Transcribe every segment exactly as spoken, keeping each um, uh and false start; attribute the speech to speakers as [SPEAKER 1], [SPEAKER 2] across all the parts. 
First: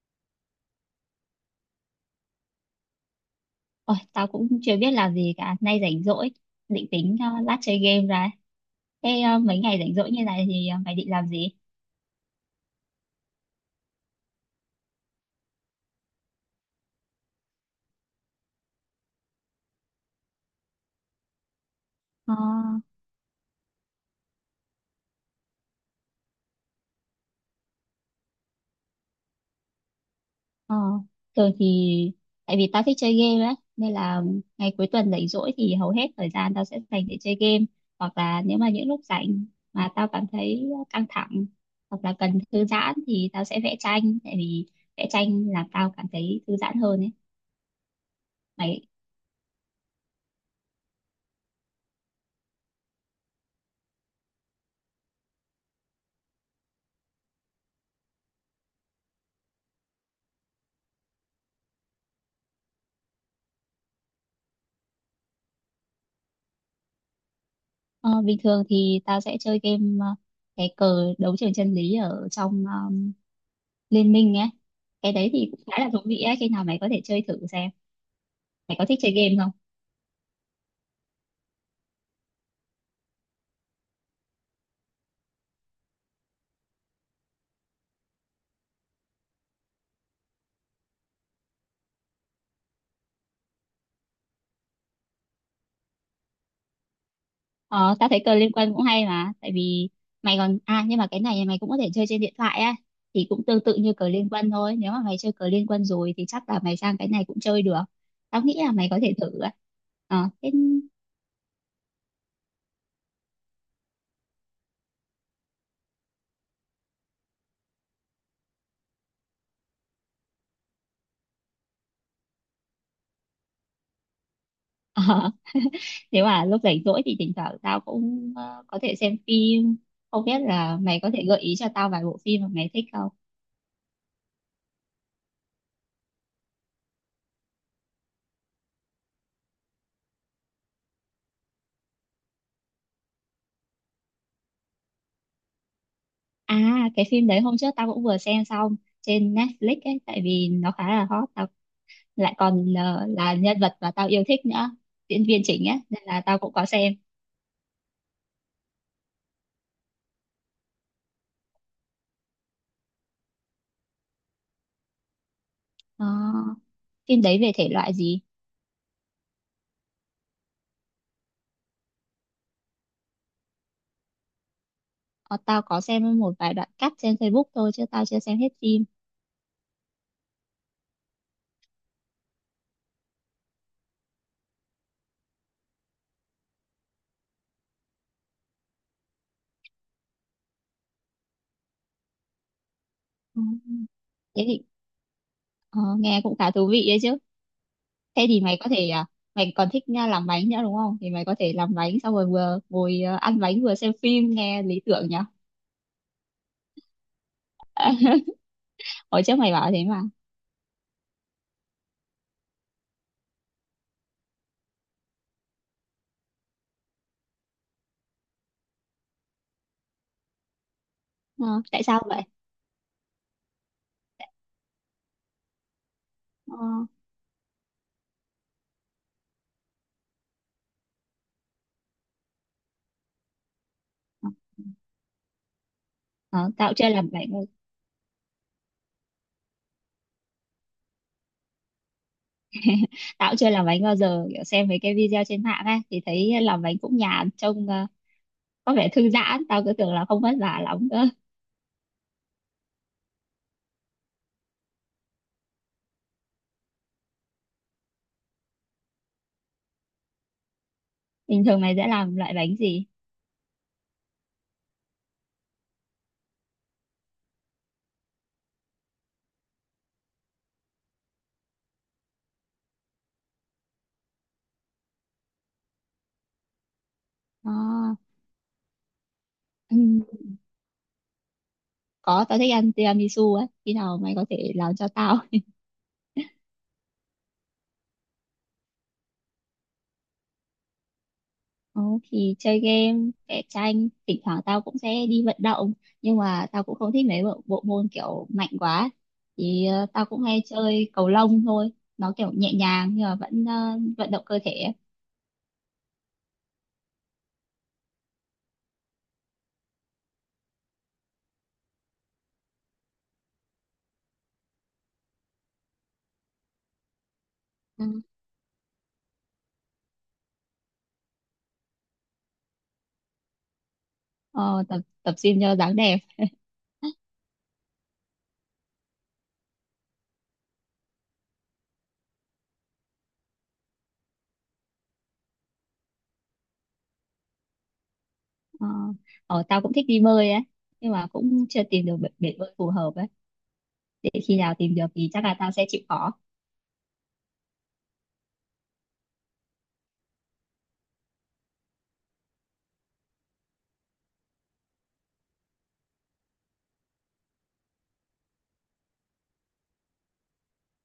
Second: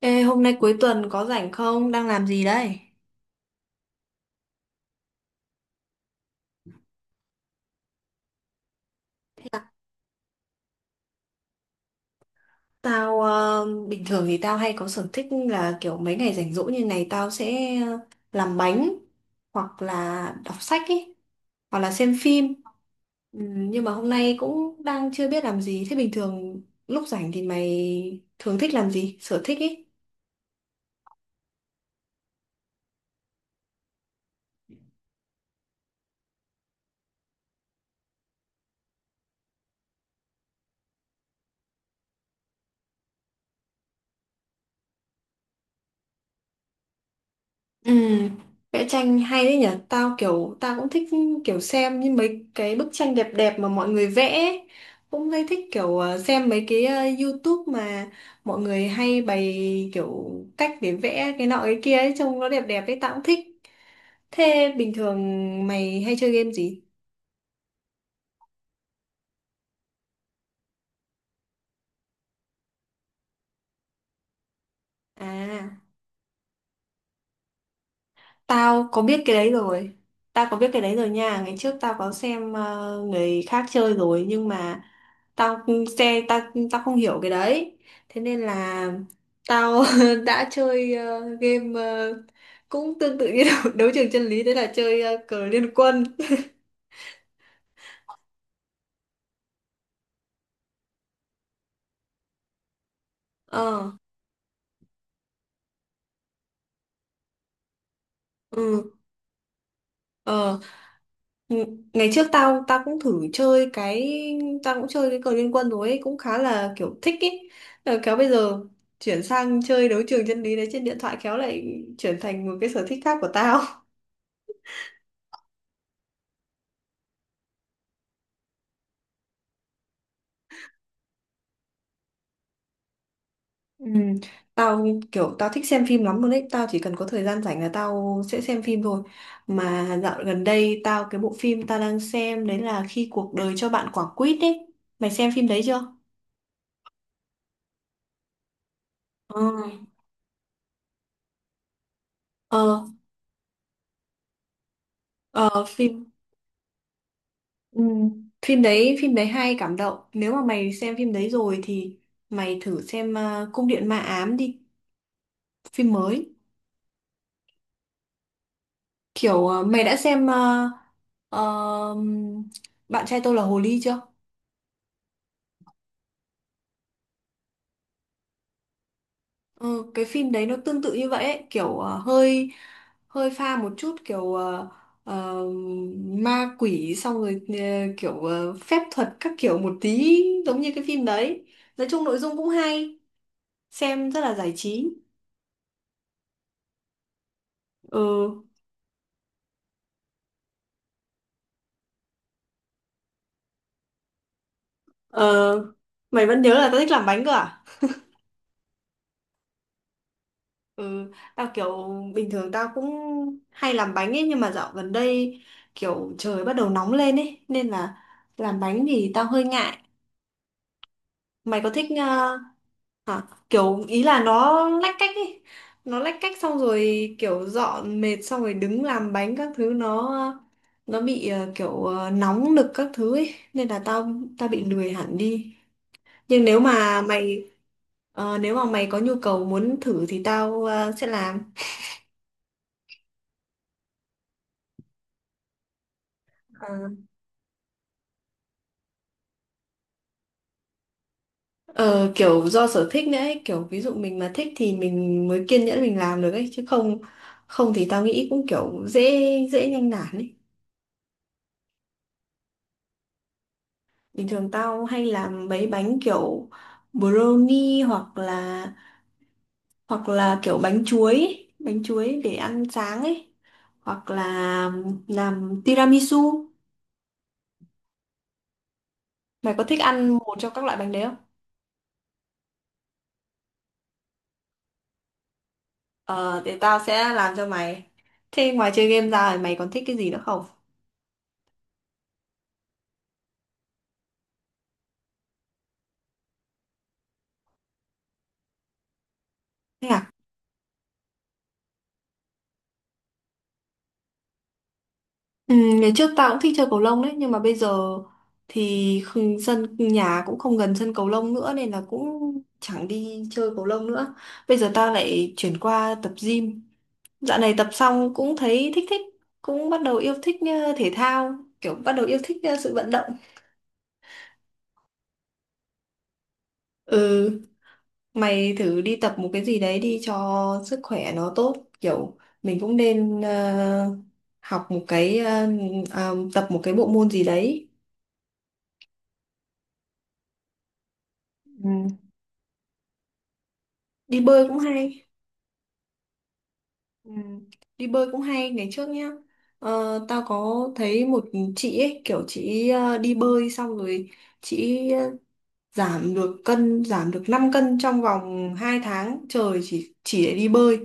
[SPEAKER 1] Ê, hôm nay cuối tuần có rảnh không? Đang làm gì đây?
[SPEAKER 2] Ôi, tao cũng chưa biết làm gì cả, nay rảnh rỗi, định tính ờ, lát chơi game ra. Thế ờ, mấy ngày rảnh rỗi như này thì ờ, mày định làm gì?
[SPEAKER 1] Tao ờ, bình thường thì tao hay có sở thích là kiểu mấy ngày rảnh rỗi như này tao sẽ ờ, làm bánh hoặc là đọc sách ấy hoặc là xem
[SPEAKER 2] Ờ,
[SPEAKER 1] phim. Ừ, nhưng mà hôm nay cũng đang chưa biết làm gì. Thế bình thường lúc rảnh thì mày thường thích làm gì? Sở thích ý?
[SPEAKER 2] ờ, thường thì tại vì tao thích chơi game ấy, nên là ngày cuối tuần rảnh rỗi thì hầu hết thời gian tao sẽ dành để chơi game, hoặc là nếu mà những lúc rảnh mà tao cảm thấy căng thẳng hoặc là cần thư giãn thì tao sẽ vẽ tranh, tại vì vẽ tranh làm tao cảm thấy thư giãn hơn ấy.
[SPEAKER 1] Ừ,
[SPEAKER 2] Mày.
[SPEAKER 1] vẽ tranh hay đấy nhỉ. Tao kiểu tao cũng thích kiểu xem như mấy cái bức tranh đẹp đẹp mà mọi người vẽ ấy. Cũng hay thích kiểu ờ, xem mấy cái ờ, YouTube mà mọi người hay bày kiểu cách để vẽ cái nọ cái kia ấy, trông nó đẹp đẹp ấy. Tao cũng thích. Thế bình thường mày hay chơi game gì?
[SPEAKER 2] Ờ, bình thường thì tao sẽ chơi game, ờ, cái cờ đấu trường chân lý ở trong ờ, Liên minh ấy. Cái đấy thì cũng
[SPEAKER 1] À.
[SPEAKER 2] khá là thú vị ấy, khi nào mày có thể chơi thử xem. Mày có
[SPEAKER 1] Tao
[SPEAKER 2] thích
[SPEAKER 1] có
[SPEAKER 2] chơi
[SPEAKER 1] biết cái
[SPEAKER 2] game
[SPEAKER 1] đấy
[SPEAKER 2] không?
[SPEAKER 1] rồi. Tao có biết cái đấy rồi nha. Ngày trước tao có xem ờ, người khác chơi rồi nhưng mà tao xe tao tao không hiểu cái đấy. Thế nên là tao đã chơi ờ, game ờ, cũng tương tự như đấu, đấu trường chân lý đấy là chơi ờ, cờ liên quân.
[SPEAKER 2] Ờ, tao thấy cờ liên quân cũng hay mà, tại vì mày còn, à, nhưng mà cái này mày cũng có thể chơi trên điện thoại á, thì cũng tương tự
[SPEAKER 1] Ờ.
[SPEAKER 2] như cờ liên quân thôi. Nếu mà mày chơi cờ liên quân rồi thì chắc là mày sang cái này cũng chơi được. Tao nghĩ là mày
[SPEAKER 1] Ừ.
[SPEAKER 2] có thể thử á. Ờ, thế.
[SPEAKER 1] Ờ, ng- ngày trước tao tao cũng thử chơi cái tao cũng chơi cái cờ liên quân rồi ấy, cũng khá là kiểu thích ấy. Ờ, Khéo bây giờ chuyển sang chơi đấu trường chân lý đấy trên điện thoại khéo lại chuyển thành một cái sở thích khác của tao.
[SPEAKER 2] Ờ, nếu mà lúc rảnh rỗi thì thỉnh thoảng tao cũng ờ, có thể xem phim, không biết là mày có thể gợi ý cho tao vài bộ phim mà mày thích không.
[SPEAKER 1] Ừ, tao kiểu tao thích xem phim lắm luôn đấy, tao chỉ cần có thời gian rảnh là tao sẽ xem phim thôi. Mà dạo gần đây tao cái bộ phim tao đang xem đấy là Khi cuộc đời cho bạn quả quýt ấy. Mày xem phim đấy chưa?
[SPEAKER 2] À, cái phim đấy hôm trước tao cũng vừa xem xong trên
[SPEAKER 1] Ờ,
[SPEAKER 2] Netflix ấy, tại vì nó khá là hot, tao lại còn
[SPEAKER 1] ờ,
[SPEAKER 2] là, là nhân vật mà tao yêu thích nữa, diễn viên
[SPEAKER 1] ờ,
[SPEAKER 2] chính ấy nên
[SPEAKER 1] phim
[SPEAKER 2] là tao cũng có xem.
[SPEAKER 1] Ừ. Phim đấy phim đấy hay cảm động. Nếu mà mày xem phim đấy rồi thì mày thử xem ờ, Cung điện ma ám đi, phim
[SPEAKER 2] Ờ,
[SPEAKER 1] mới.
[SPEAKER 2] phim đấy về thể loại gì?
[SPEAKER 1] Kiểu ờ, mày đã xem ờ, ờ, Bạn trai tôi là hồ ly chưa?
[SPEAKER 2] Ờ, tao có xem một vài đoạn cắt trên Facebook thôi chứ tao chưa xem hết phim.
[SPEAKER 1] Ừ, cái phim đấy nó tương tự như vậy ấy. Kiểu ờ, hơi hơi pha một chút kiểu ờ, ờ, ma quỷ, xong rồi ờ, kiểu ờ, phép thuật các kiểu một tí, giống như cái phim đấy. Nói chung nội dung cũng hay,
[SPEAKER 2] Ừ,
[SPEAKER 1] xem rất là
[SPEAKER 2] thế
[SPEAKER 1] giải
[SPEAKER 2] thì
[SPEAKER 1] trí.
[SPEAKER 2] ờ, nghe cũng khá thú vị đấy chứ. Thế thì
[SPEAKER 1] Ừ.
[SPEAKER 2] mày có thể, à, mày còn thích nha, làm bánh nữa đúng không, thì mày có thể làm bánh xong rồi vừa ngồi, à, ăn bánh vừa xem phim, nghe lý tưởng nhỉ.
[SPEAKER 1] Ờ, mày vẫn nhớ là tao thích làm bánh cơ à?
[SPEAKER 2] Hồi trước mày bảo thế mà.
[SPEAKER 1] Ừ, tao kiểu bình thường tao cũng hay làm bánh ấy nhưng mà dạo gần đây kiểu trời bắt đầu nóng lên ấy nên là làm bánh thì tao hơi ngại.
[SPEAKER 2] Ờ,
[SPEAKER 1] Mày có
[SPEAKER 2] tại
[SPEAKER 1] thích
[SPEAKER 2] sao vậy?
[SPEAKER 1] ờ, hả? Kiểu ý là nó lách cách ấy. Nó lách cách
[SPEAKER 2] Ờ,
[SPEAKER 1] xong rồi kiểu dọn mệt xong rồi đứng làm bánh các thứ, nó nó bị ờ, kiểu ờ, nóng nực các thứ ấy nên là tao tao bị lười hẳn đi. Nhưng
[SPEAKER 2] ờ,
[SPEAKER 1] nếu
[SPEAKER 2] tao chưa
[SPEAKER 1] mà
[SPEAKER 2] làm bánh bao-
[SPEAKER 1] mày ờ, nếu mà mày có nhu cầu muốn thử thì tao ờ, sẽ làm.
[SPEAKER 2] tao cũng chưa làm bánh bao giờ, kiểu xem mấy cái video trên mạng ấy thì thấy làm bánh cũng nhàn, trông ờ, có vẻ thư giãn, tao cứ tưởng là không vất vả lắm cơ.
[SPEAKER 1] Ờ, kiểu do sở thích nữa ấy, kiểu ví dụ mình mà thích thì mình mới kiên nhẫn mình làm được ấy chứ không không thì tao nghĩ cũng kiểu dễ dễ nhanh nản ấy.
[SPEAKER 2] Bình thường mày sẽ làm loại bánh gì?
[SPEAKER 1] Bình thường tao hay làm mấy bánh kiểu brownie hoặc là hoặc là kiểu bánh chuối, ấy, bánh chuối để ăn sáng ấy hoặc là làm tiramisu.
[SPEAKER 2] Ờ,
[SPEAKER 1] Mày có thích
[SPEAKER 2] ừm,
[SPEAKER 1] ăn một trong các loại bánh đấy không?
[SPEAKER 2] có, tao thích ăn tiramisu ấy, khi nào mày có thể làm cho tao.
[SPEAKER 1] Ờ, thì tao sẽ làm cho mày. Thế ngoài chơi game ra thì mày còn thích cái gì nữa không?
[SPEAKER 2] Ừ, thì chơi game, vẽ tranh, thỉnh thoảng tao cũng sẽ đi vận động, nhưng mà tao cũng không thích mấy bộ, bộ môn kiểu mạnh quá, thì ờ,
[SPEAKER 1] Thế
[SPEAKER 2] tao
[SPEAKER 1] à?
[SPEAKER 2] cũng hay chơi cầu lông thôi. Nó kiểu nhẹ nhàng nhưng mà vẫn ờ, vận động cơ thể ấy.
[SPEAKER 1] Ừ, ngày trước tao cũng thích chơi cầu lông đấy, nhưng mà bây giờ thì khung- sân nhà cũng không gần sân cầu lông nữa nên là cũng chẳng đi chơi cầu lông nữa. Bây giờ tao lại chuyển qua tập gym. Dạo này tập
[SPEAKER 2] Ừ.
[SPEAKER 1] xong cũng thấy thích thích, cũng bắt đầu yêu thích ờ, thể thao, kiểu bắt đầu yêu thích ờ, sự vận động.
[SPEAKER 2] Ờ, tập tập gym cho dáng đẹp.
[SPEAKER 1] Ừ. Mày thử đi tập một cái gì đấy đi cho sức khỏe nó tốt. Kiểu mình cũng nên ờ, học một cái ờ, ờ, tập một cái bộ môn gì đấy.
[SPEAKER 2] ờ, ờ, tao cũng thích đi bơi ấy, nhưng mà cũng chưa
[SPEAKER 1] Ừ.
[SPEAKER 2] tìm được bể, bể bơi phù hợp ấy, để
[SPEAKER 1] Đi
[SPEAKER 2] khi
[SPEAKER 1] bơi
[SPEAKER 2] nào
[SPEAKER 1] cũng
[SPEAKER 2] tìm được
[SPEAKER 1] hay.
[SPEAKER 2] thì chắc là tao sẽ chịu khó.
[SPEAKER 1] Ừ. Đi bơi cũng hay ngày trước nhá. Ờ, tao có thấy một chị ấy kiểu chị ờ, đi bơi xong rồi chị giảm được cân giảm được năm cân trong vòng hai tháng trời, chỉ chỉ để đi bơi.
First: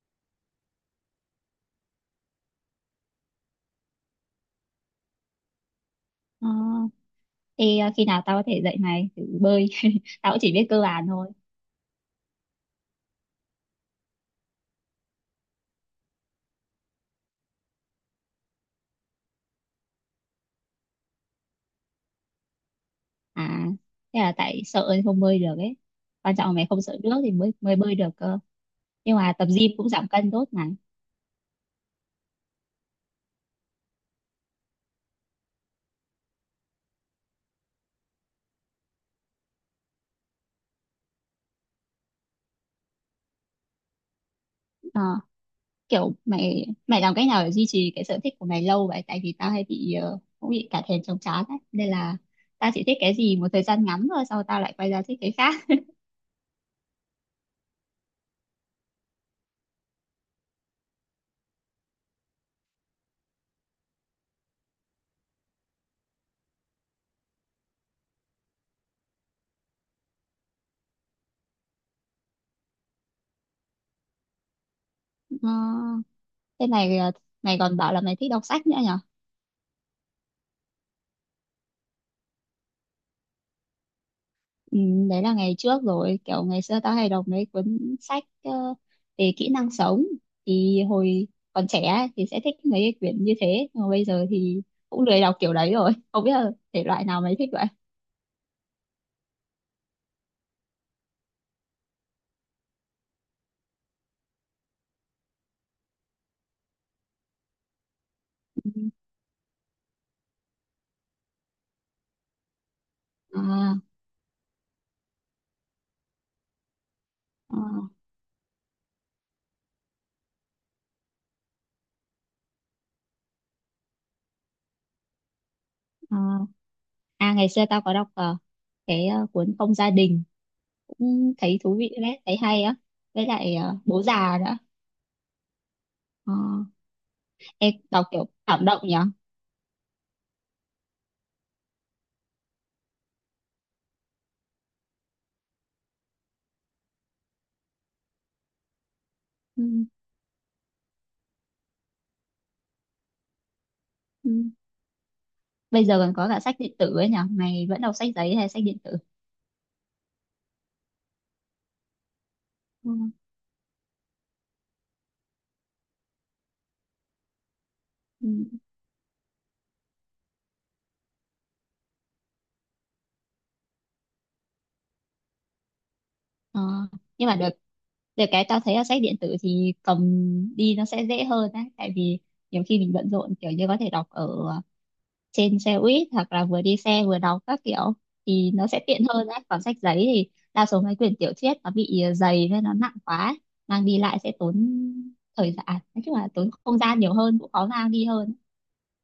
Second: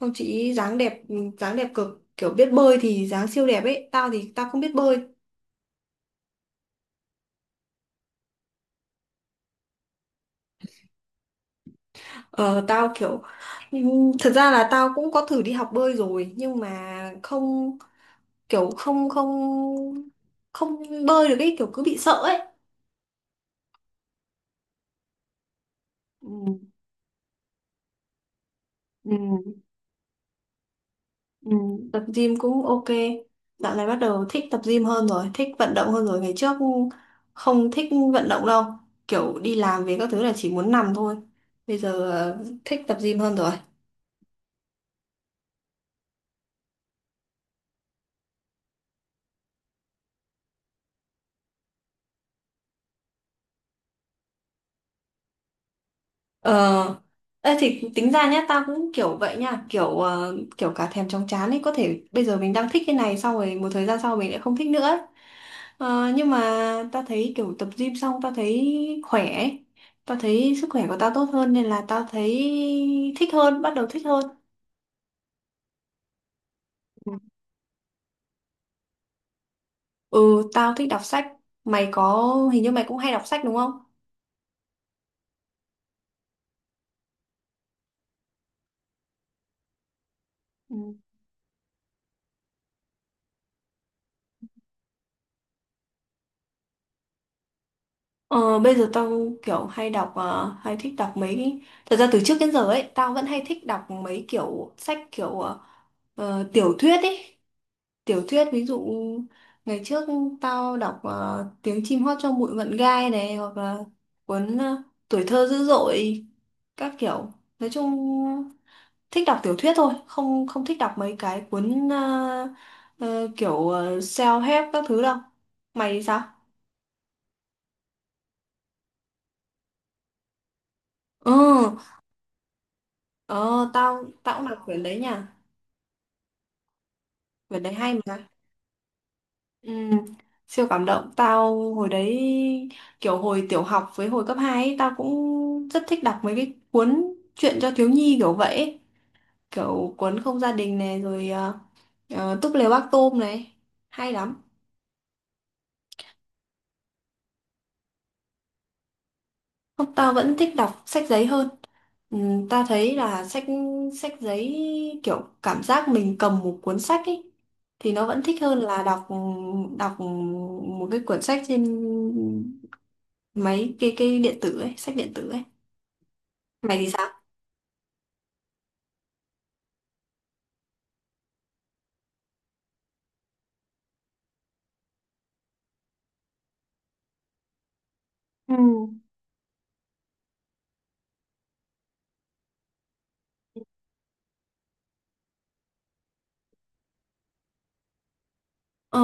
[SPEAKER 1] Không, chị ý dáng đẹp, dáng đẹp cực, kiểu biết bơi thì dáng siêu đẹp ấy. Tao thì tao không biết bơi.
[SPEAKER 2] Ờ, thì ờ, khi nào tao có thể dạy mày thử bơi, tao cũng chỉ biết cơ bản thôi.
[SPEAKER 1] ờ Tao kiểu ừm, thật ra là tao cũng có thử đi học bơi rồi nhưng mà không, kiểu không không không bơi được ấy, kiểu cứ bị sợ ấy.
[SPEAKER 2] À, thế là tại sợ thì không bơi được ấy, quan trọng là
[SPEAKER 1] Ừ.
[SPEAKER 2] mày không sợ nước thì mới mới bơi được cơ.
[SPEAKER 1] Ừ.
[SPEAKER 2] Nhưng mà tập gym cũng giảm cân tốt mà.
[SPEAKER 1] Ừ, tập gym cũng ok. Dạo này bắt đầu thích tập gym hơn rồi, thích vận động hơn rồi. Ngày trước không thích vận động đâu. Kiểu đi làm về các thứ là chỉ muốn nằm thôi. Bây giờ ờ, thích tập gym hơn rồi.
[SPEAKER 2] Ờ, kiểu mày mày làm cách nào để duy trì cái sở thích của mày lâu vậy, tại vì tao hay bị ờ, cũng bị cả thèm chóng chán ấy nên là tao chỉ thích cái gì một thời gian ngắn thôi sau tao lại quay ra thích cái khác.
[SPEAKER 1] Ờ, ê, thì tính ra nhá, tao cũng kiểu vậy nha. Kiểu ờ, kiểu cả thèm chóng chán ấy. Có thể bây giờ mình đang thích cái này xong rồi một thời gian sau mình lại không thích nữa ấy. Ờ, nhưng mà tao thấy kiểu tập gym xong tao thấy khỏe ấy. Tao thấy sức khỏe của tao tốt hơn nên là tao thấy thích hơn, bắt đầu thích hơn.
[SPEAKER 2] Ờ, thế này mày ờ, mày còn bảo là mày thích đọc sách nữa nhỉ.
[SPEAKER 1] Ừ, tao thích đọc sách. Mày có, Hình như mày cũng hay đọc sách đúng không?
[SPEAKER 2] Ừ, đấy là ngày trước rồi, kiểu ngày xưa tao hay đọc mấy cuốn sách ờ, về kỹ năng sống,
[SPEAKER 1] Ừ.
[SPEAKER 2] thì hồi còn trẻ ấy, thì sẽ thích mấy cái quyển như thế nhưng mà bây giờ thì cũng lười đọc kiểu đấy rồi. Không biết là thể loại nào mày thích vậy?
[SPEAKER 1] Ờ, bây giờ tao kiểu hay đọc, ờ, hay thích đọc mấy. Thật ra từ trước đến giờ ấy, tao vẫn hay thích đọc mấy kiểu sách kiểu ờ, ờ, tiểu thuyết ấy. Tiểu thuyết, ví dụ ngày trước tao đọc ờ, Tiếng chim hót trong bụi mận gai này, hoặc
[SPEAKER 2] À,
[SPEAKER 1] là cuốn ờ, Tuổi thơ dữ dội, các kiểu.
[SPEAKER 2] à,
[SPEAKER 1] Nói chung thích đọc tiểu thuyết thôi, không không thích đọc mấy cái cuốn ờ, ờ, kiểu ờ, self-help các thứ đâu. Mày thì sao?
[SPEAKER 2] à. À ngày xưa tao có đọc ờ, cái ờ, cuốn Không gia đình,
[SPEAKER 1] Ừ.
[SPEAKER 2] cũng thấy thú vị đấy, thấy hay á. Với lại
[SPEAKER 1] ờ,
[SPEAKER 2] ờ, Bố
[SPEAKER 1] tao
[SPEAKER 2] già
[SPEAKER 1] tao cũng
[SPEAKER 2] nữa.
[SPEAKER 1] đọc quyển đấy nha.
[SPEAKER 2] Ờ,
[SPEAKER 1] Quyển đấy
[SPEAKER 2] em
[SPEAKER 1] hay
[SPEAKER 2] đọc
[SPEAKER 1] mà.
[SPEAKER 2] kiểu cảm động nhỉ.
[SPEAKER 1] Ừ, siêu cảm động. Tao hồi đấy kiểu hồi tiểu học với hồi cấp hai ấy, tao cũng rất thích đọc mấy cái cuốn truyện cho thiếu nhi kiểu vậy ấy.
[SPEAKER 2] Ừ,
[SPEAKER 1] Kiểu cuốn không gia đình này rồi ờ, ờ, túp lều bác tôm này, hay
[SPEAKER 2] ừ.
[SPEAKER 1] lắm.
[SPEAKER 2] Bây giờ còn có cả sách điện tử ấy nhỉ, mày vẫn đọc sách giấy hay sách điện tử?
[SPEAKER 1] Không, tao vẫn thích đọc sách giấy hơn. Ừ, ta thấy là sách sách giấy, kiểu cảm giác mình cầm một cuốn sách ấy thì nó vẫn
[SPEAKER 2] Ừ,
[SPEAKER 1] thích hơn là đọc đọc một cái cuốn sách trên máy cái cái điện tử ấy, sách điện tử ấy.
[SPEAKER 2] ờ.
[SPEAKER 1] Mày thì sao?
[SPEAKER 2] Nhưng mà được, được cái tao thấy là sách điện tử thì cầm đi nó sẽ dễ hơn á, tại vì nhiều khi mình bận rộn, kiểu như có thể đọc ở trên xe buýt hoặc là vừa đi xe vừa đọc các kiểu thì
[SPEAKER 1] Ừ.
[SPEAKER 2] nó sẽ tiện hơn á, còn sách giấy thì đa số mấy quyển tiểu thuyết nó bị ờ, dày nên nó nặng quá, mang đi lại sẽ tốn thời gian, à, nói chung là tốn không gian nhiều hơn, cũng khó mang đi hơn.
[SPEAKER 1] Ờ,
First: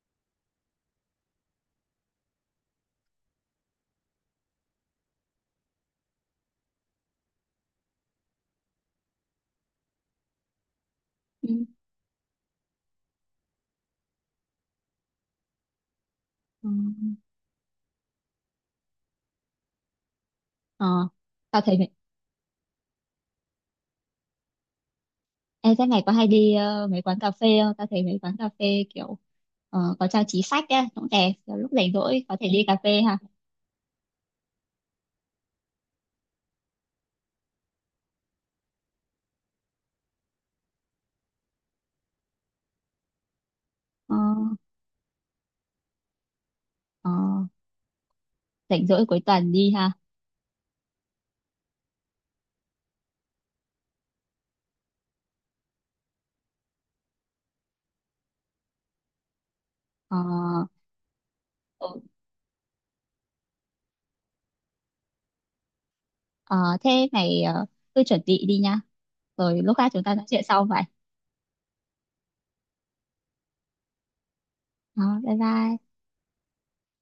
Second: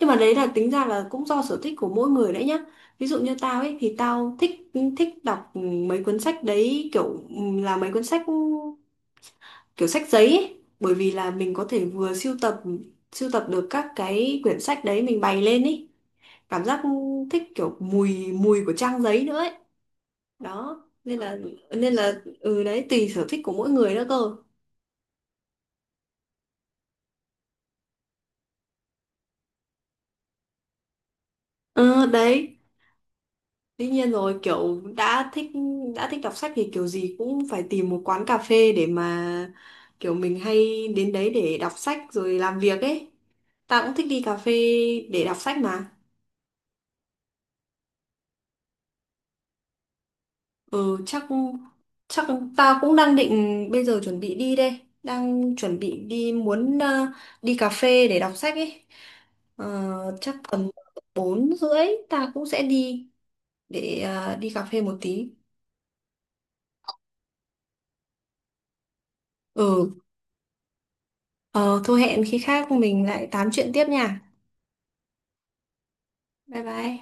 [SPEAKER 1] nhưng mà đấy là tính ra là cũng do sở thích của mỗi người đấy nhá. Ví dụ như tao ấy thì tao thích thích đọc mấy cuốn sách đấy kiểu là mấy cuốn sách kiểu sách giấy ấy. Bởi vì là
[SPEAKER 2] Ừ.
[SPEAKER 1] mình có thể vừa sưu tập sưu tập được các cái quyển sách đấy mình bày lên ý, cảm
[SPEAKER 2] Ừ.
[SPEAKER 1] giác thích kiểu mùi mùi của trang giấy nữa ấy, đó
[SPEAKER 2] Ờ.
[SPEAKER 1] nên là
[SPEAKER 2] Tao thấy.
[SPEAKER 1] nên là ừ đấy tùy sở thích của mỗi người nữa cơ.
[SPEAKER 2] Ê, thế mày có hay đi ờ, mấy quán cà phê không? Tao thấy mấy quán cà phê kiểu ờ, có trang trí sách á, cũng đẹp. Kiểu lúc rảnh
[SPEAKER 1] Ừ
[SPEAKER 2] rỗi có thể
[SPEAKER 1] đấy,
[SPEAKER 2] đi cà phê ha.
[SPEAKER 1] tuy nhiên rồi kiểu đã thích đã thích đọc sách thì kiểu gì cũng phải tìm một quán cà phê để mà kiểu mình hay đến đấy để đọc sách rồi làm việc ấy. Tao cũng thích
[SPEAKER 2] Ờ,
[SPEAKER 1] đi cà phê để đọc sách mà.
[SPEAKER 2] ờ, rảnh rỗi cuối tuần đi ha.
[SPEAKER 1] Ừ chắc Chắc tao cũng đang định bây giờ chuẩn bị đi đây, đang chuẩn bị đi muốn ờ, đi cà phê để đọc sách ấy. Ờ,
[SPEAKER 2] Ờ,
[SPEAKER 1] chắc tầm bốn rưỡi
[SPEAKER 2] ừ,
[SPEAKER 1] ta cũng sẽ đi để ờ, đi cà phê một tí.
[SPEAKER 2] ờ, thế mày ờ, cứ chuẩn bị đi nha. Rồi lúc khác
[SPEAKER 1] Ừ,
[SPEAKER 2] chúng ta nói chuyện sau vậy.
[SPEAKER 1] ờ, thôi hẹn khi khác mình lại tám chuyện tiếp nha.
[SPEAKER 2] Ờ, bye bye.
[SPEAKER 1] Bye bye.